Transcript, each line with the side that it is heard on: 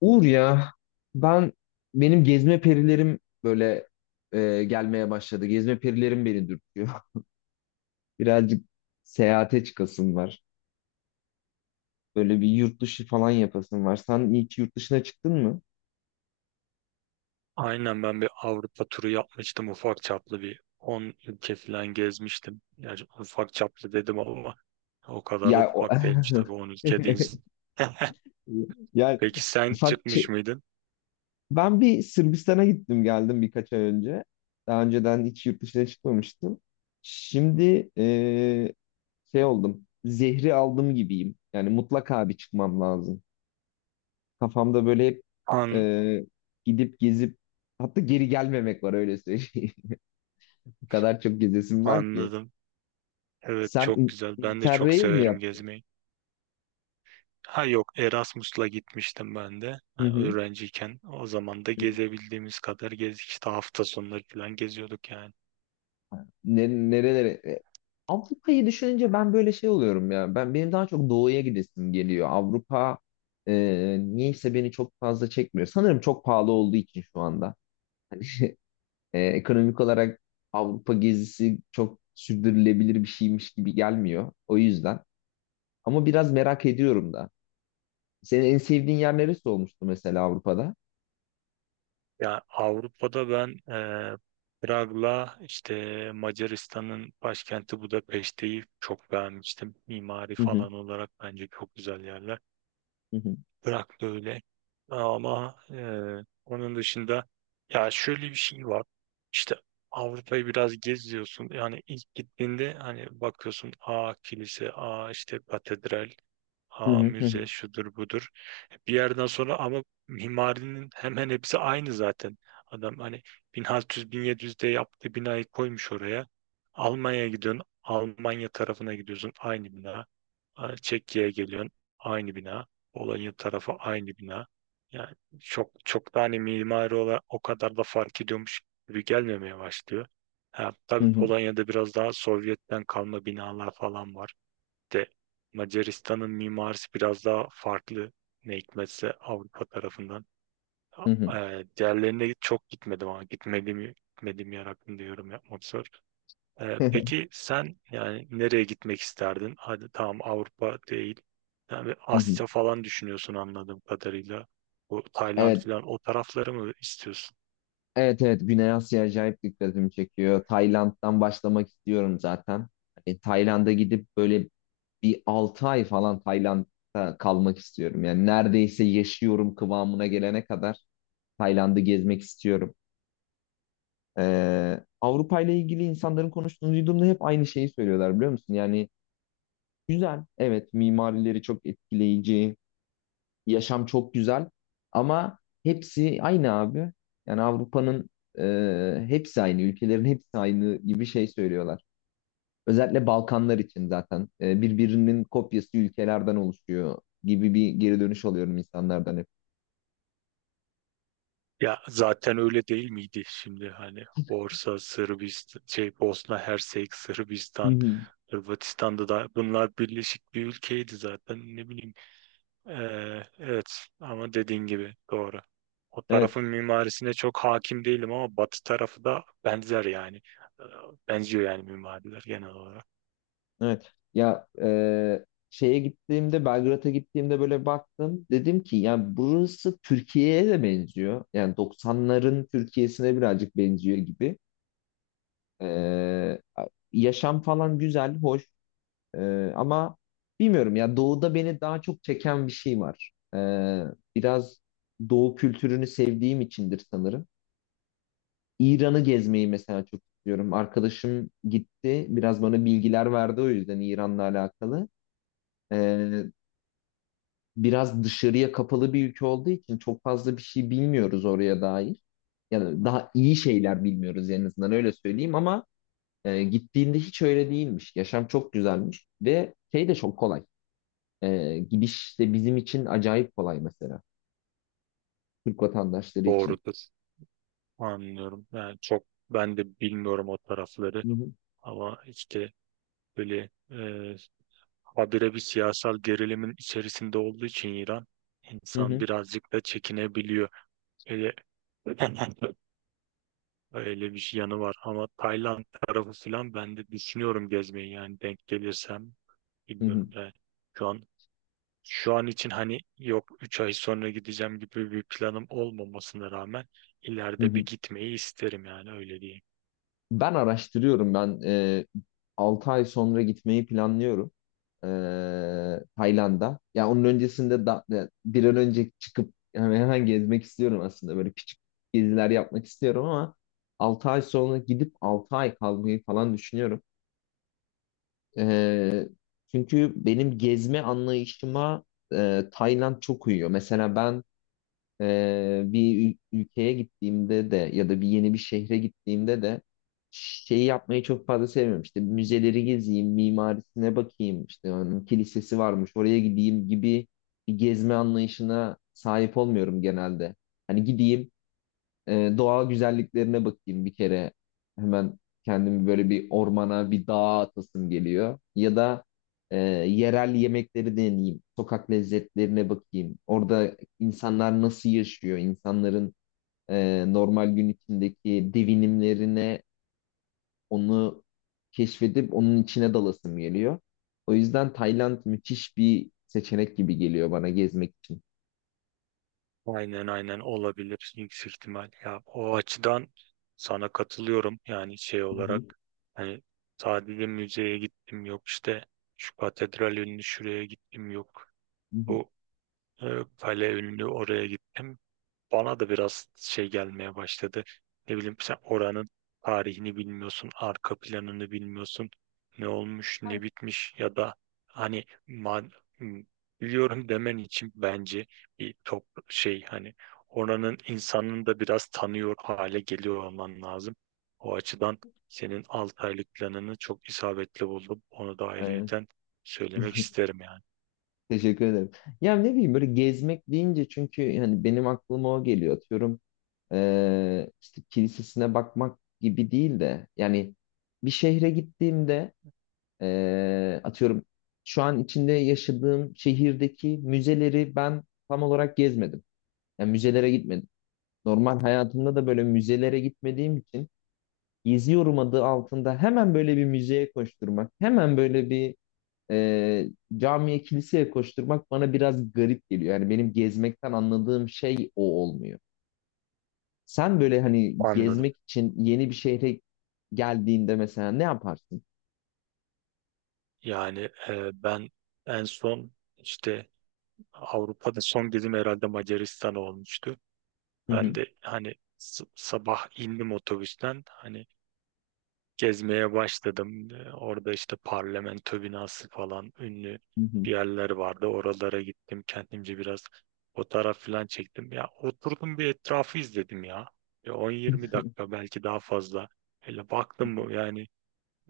left: Uğur ya ben benim gezme perilerim böyle gelmeye başladı. Gezme perilerim beni dürtüyor. Birazcık seyahate çıkasım var. Böyle bir yurt dışı falan yapasım var. Sen hiç yurt dışına çıktın mı?
right: Aynen ben bir Avrupa turu yapmıştım ufak çaplı bir 10 ülke falan gezmiştim. Yani ufak çaplı dedim ama o kadar da
left: Ya o...
right: ufak değilmiş tabii 10 ülke değil.
left: yani
right: Peki sen
left: ufak
right: çıkmış
left: çe-
right: mıydın?
left: ben bir Sırbistan'a gittim geldim birkaç ay önce. Daha önceden hiç yurt dışına çıkmamıştım. Şimdi şey oldum. Zehri aldım gibiyim. Yani mutlaka bir çıkmam lazım. Kafamda böyle hep
right: An
left: e, gidip gezip hatta geri gelmemek var, öyle söyleyeyim. Bu kadar çok gezesim var ki.
right: anladım. Evet,
left: Sen
right: çok güzel. Ben de çok
left: Interrail mi
right: severim
left: yaptın?
right: gezmeyi. Ha yok, Erasmus'la gitmiştim ben de
left: Hı
right: ha,
left: hı.
right: öğrenciyken. O zaman da
left: Hı.
right: gezebildiğimiz kadar gezdik. İşte hafta sonları falan geziyorduk yani.
left: Nerelere? Avrupa'yı düşününce ben böyle şey oluyorum ya. Benim daha çok doğuya gidesim geliyor. Avrupa e, niyeyse beni çok fazla çekmiyor. Sanırım çok pahalı olduğu için şu anda. Ekonomik olarak Avrupa gezisi çok sürdürülebilir bir şeymiş gibi gelmiyor. O yüzden. Ama biraz merak ediyorum da. Senin en sevdiğin yer neresi olmuştu mesela Avrupa'da?
right: Ya Avrupa'da ben Prag'la işte Macaristan'ın başkenti Budapeşte'yi çok beğenmiştim. Mimari
left: Hı hı,
right: falan olarak bence çok güzel yerler.
left: hı hı,
right: Prag da öyle. Ama onun dışında ya şöyle bir şey var. İşte Avrupa'yı biraz geziyorsun. Yani ilk gittiğinde hani bakıyorsun a kilise, a işte katedral,
left: hı
right: ha
left: hı, hı
right: müze
left: hı,
right: şudur budur. Bir yerden sonra ama mimarinin hemen hepsi aynı zaten. Adam hani 1600-1700'de yaptığı binayı koymuş oraya. Almanya'ya gidiyorsun. Almanya tarafına gidiyorsun. Aynı bina. Ha, Çekya'ya geliyorsun. Aynı bina. Polonya tarafı aynı bina. Yani çok çok da hani mimari olarak o kadar da fark ediyormuş gibi gelmemeye başlıyor. Ha,
left: hı
right: tabii
left: hı,
right: Polonya'da biraz daha Sovyet'ten kalma binalar falan var de Macaristan'ın mimarisi biraz daha farklı, ne hikmetse, Avrupa tarafından.
left: hı hı,
right: Diğerlerine çok gitmedim ama gitmediğim yer hakkında yorum yapmak zor. Peki sen yani nereye gitmek isterdin? Hadi tamam, Avrupa değil. Yani
left: hı hı.
right: Asya falan düşünüyorsun anladığım kadarıyla. Bu Tayland
left: Evet,
right: falan, o tarafları mı istiyorsun?
left: evet, evet. Güney Asya acayip dikkatimi çekiyor. Tayland'dan başlamak istiyorum zaten. Hani Tayland'a gidip böyle bir 6 ay falan Tayland'da kalmak istiyorum. Yani neredeyse yaşıyorum kıvamına gelene kadar Tayland'ı gezmek istiyorum. Avrupa ile ilgili insanların konuştuğunu duyduğumda hep aynı şeyi söylüyorlar biliyor musun? Yani güzel, evet, mimarileri çok etkileyici, yaşam çok güzel, ama hepsi aynı abi. Yani Avrupa'nın hepsi aynı, ülkelerin hepsi aynı gibi şey söylüyorlar. Özellikle Balkanlar için zaten birbirinin kopyası ülkelerden oluşuyor gibi bir geri dönüş alıyorum insanlardan hep.
right: Ya zaten öyle değil miydi şimdi? Hani Borsa, Sırbistan, şey Bosna Hersek,
left: Hı
right: Sırbistan,
left: hı.
right: Hırvatistan'da da bunlar birleşik bir ülkeydi zaten, ne bileyim. Evet, ama dediğin gibi doğru. O
left: Evet,
right: tarafın mimarisine çok hakim değilim ama Batı tarafı da benzer yani. Ee, Benziyor yani mimariler genel olarak.
left: evet. Şeye gittiğimde, Belgrad'a gittiğimde böyle baktım. Dedim ki yani burası Türkiye'ye de benziyor. Yani doksanların Türkiye'sine birazcık benziyor gibi. Ee, yaşam falan güzel, hoş. Ama bilmiyorum ya, doğuda beni daha çok çeken bir şey var. Biraz doğu kültürünü sevdiğim içindir sanırım. İran'ı gezmeyi mesela çok istiyorum. Arkadaşım gitti, biraz bana bilgiler verdi, o yüzden İran'la alakalı. Ee, biraz dışarıya kapalı bir ülke olduğu için çok fazla bir şey bilmiyoruz oraya dair. Yani daha iyi şeyler bilmiyoruz en azından, öyle söyleyeyim. Ama gittiğinde hiç öyle değilmiş. Yaşam çok güzelmiş ve şey de çok kolay. Gidiş de bizim için acayip kolay mesela. Türk vatandaşları için.
right: Doğrudur. Anlıyorum. Yani çok ben de bilmiyorum o tarafları
left: Hı hı,
right: ama işte böyle habire bir siyasal gerilimin içerisinde olduğu için İran,
left: hı
right: insan
left: hı,
right: birazcık da çekinebiliyor. Öyle, öyle bir şey yanı var ama Tayland tarafı falan ben de düşünüyorum gezmeyi, yani denk gelirsem
left: hı hı,
right: bilmiyorum da şu an şu an için hani yok 3 ay sonra gideceğim gibi bir planım olmamasına rağmen
left: hı
right: ileride bir
left: hı.
right: gitmeyi isterim yani, öyle diyeyim.
left: Ben araştırıyorum. Ben 6 ay sonra gitmeyi planlıyorum. E, Tayland'a. Ya onun öncesinde da bir an önce çıkıp yani hemen gezmek istiyorum aslında. Böyle küçük geziler yapmak istiyorum ama 6 ay sonra gidip 6 ay kalmayı falan düşünüyorum. Ee, çünkü benim gezme anlayışıma Tayland çok uyuyor. Mesela ben bir ülkeye gittiğimde de ya da bir yeni bir şehre gittiğimde de şeyi yapmayı çok fazla sevmiyorum. İşte müzeleri gezeyim, mimarisine bakayım, işte onun kilisesi varmış, oraya gideyim gibi bir gezme anlayışına sahip olmuyorum genelde. Hani gideyim, doğal güzelliklerine bakayım bir kere. Hemen kendimi böyle bir ormana, bir dağa atasım geliyor. Ya da yerel yemekleri deneyeyim. Sokak lezzetlerine bakayım. Orada insanlar nasıl yaşıyor? İnsanların normal gün içindeki devinimlerine, onu keşfedip onun içine dalasım geliyor. O yüzden Tayland müthiş bir seçenek gibi geliyor bana gezmek için.
right: Aynen, aynen, olabilir yüksek ihtimal. Ya o açıdan sana katılıyorum yani, şey
left: Hı hı.
right: olarak hani sadece müzeye gittim, yok işte şu katedral ünlü şuraya gittim, yok
left: Hı hı.
right: bu e, kale ünlü oraya gittim, bana da biraz şey gelmeye başladı. Ne bileyim, sen oranın tarihini bilmiyorsun, arka planını bilmiyorsun. Ne olmuş, ne bitmiş ya da hani m- biliyorum demen için bence bir top şey, hani oranın insanını da biraz tanıyor hale geliyor olman lazım. O açıdan senin 6 aylık planını çok isabetli buldum. Onu da
left: Aynen.
right: ayrıyeten söylemek isterim yani.
left: Teşekkür ederim. Ya ne bileyim, böyle gezmek deyince çünkü yani benim aklıma o geliyor. Atıyorum, işte kilisesine bakmak gibi değil de, yani bir şehre gittiğimde atıyorum şu an içinde yaşadığım şehirdeki müzeleri ben tam olarak gezmedim. Yani müzelere gitmedim. Normal hayatımda da böyle müzelere gitmediğim için geziyorum adı altında hemen böyle bir müzeye koşturmak, hemen böyle bir e, camiye kiliseye koşturmak bana biraz garip geliyor. Yani benim gezmekten anladığım şey o olmuyor. Sen böyle hani
right: Anladım.
left: gezmek için yeni bir şehre geldiğinde mesela ne yaparsın?
right: Yani ben en son işte Avrupa'da son gezim herhalde Macaristan olmuştu.
left: Hı hı,
right: Ben de hani sabah indim otobüsten, hani gezmeye başladım. Orada işte parlamento binası falan ünlü
left: hı hı,
right: bir yerler vardı. Oralara gittim, kendimce biraz fotoğraf falan çektim. Ya oturdum bir etrafı izledim ya. Bir 10-20 dakika belki daha fazla. Öyle baktım bu yani.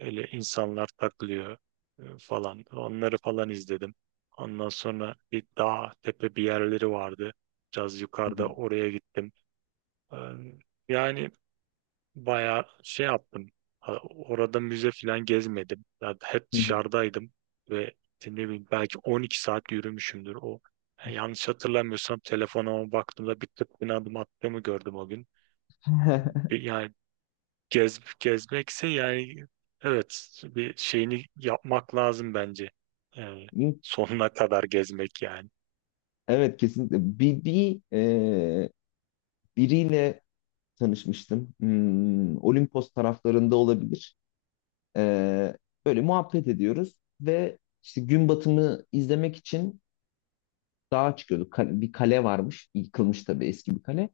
right: Öyle insanlar takılıyor falan. Onları falan izledim. Ondan sonra bir dağ tepe bir yerleri vardı. Biraz
left: hı
right: yukarıda,
left: hı,
right: oraya gittim. E, Yani bayağı şey yaptım. Ha, orada müze falan gezmedim. Ya hep
left: hı
right: dışarıdaydım ve işte ne bileyim belki 12 saat yürümüşümdür o. Yani yanlış hatırlamıyorsam telefonuma baktığımda bir 40 bin adım attığımı gördüm o gün.
left: hı.
right: Yani gezmekse yani, evet, bir şeyini yapmak lazım bence. Yani sonuna kadar gezmek yani.
left: Evet, kesinlikle. Biriyle tanışmıştım. Hmm, Olimpos taraflarında olabilir. E, böyle muhabbet ediyoruz ve işte gün batımı izlemek için dağa çıkıyorduk. Bir kale varmış. Yıkılmış tabii, eski bir kale.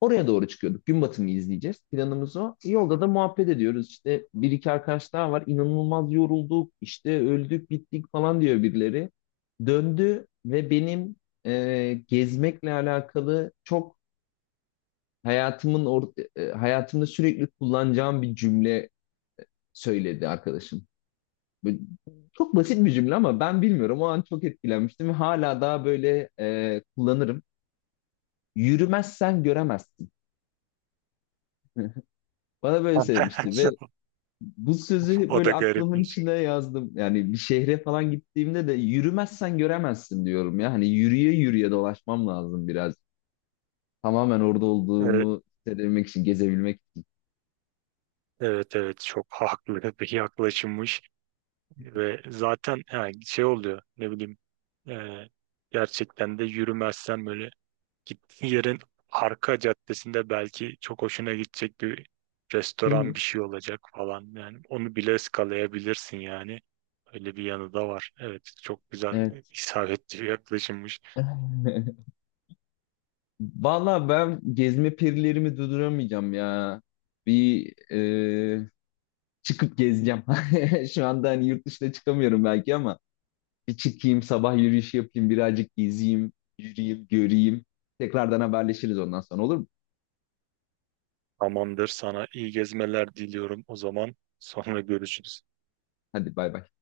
left: Oraya doğru çıkıyorduk. Gün batımı izleyeceğiz. Planımız o. Yolda da muhabbet ediyoruz. İşte bir iki arkadaş daha var. İnanılmaz yorulduk. İşte öldük bittik falan diyor birileri. Döndü ve benim gezmekle alakalı çok hayatımda sürekli kullanacağım bir cümle söyledi arkadaşım. Böyle çok basit bir cümle ama ben bilmiyorum. O an çok etkilenmiştim ve hala daha böyle kullanırım. Yürümezsen göremezsin. Bana böyle söylemişti ve bu sözü
right: O
left: böyle
right: da
left: aklımın
right: garipmiş.
left: içine yazdım. Yani bir şehre falan gittiğimde de yürümezsen göremezsin diyorum ya. Hani yürüye yürüye dolaşmam lazım biraz. Tamamen orada
right: Evet,
left: olduğumu hissedebilmek için, gezebilmek için.
right: evet, evet, çok haklı bir yaklaşımmış ve zaten yani şey oluyor, ne bileyim, e, gerçekten de yürümezsen böyle gittiğin yerin arka caddesinde belki çok hoşuna gidecek bir
left: Hı hı,
right: restoran bir şey olacak falan. Yani onu bile eskalayabilirsin yani. Öyle bir yanı da var. Evet, çok güzel,
left: evet.
right: isabetli bir yaklaşımmış.
left: Valla ben gezme perilerimi durduramayacağım ya. Bir e, çıkıp gezeceğim. Şu anda hani yurt dışına çıkamıyorum belki ama bir çıkayım, sabah yürüyüş yapayım, birazcık gezeyim, yürüyeyim, göreyim. Tekrardan haberleşiriz ondan sonra, olur mu?
right: Tamamdır, sana iyi gezmeler diliyorum o zaman. Sonra görüşürüz.
left: Hadi bay bay.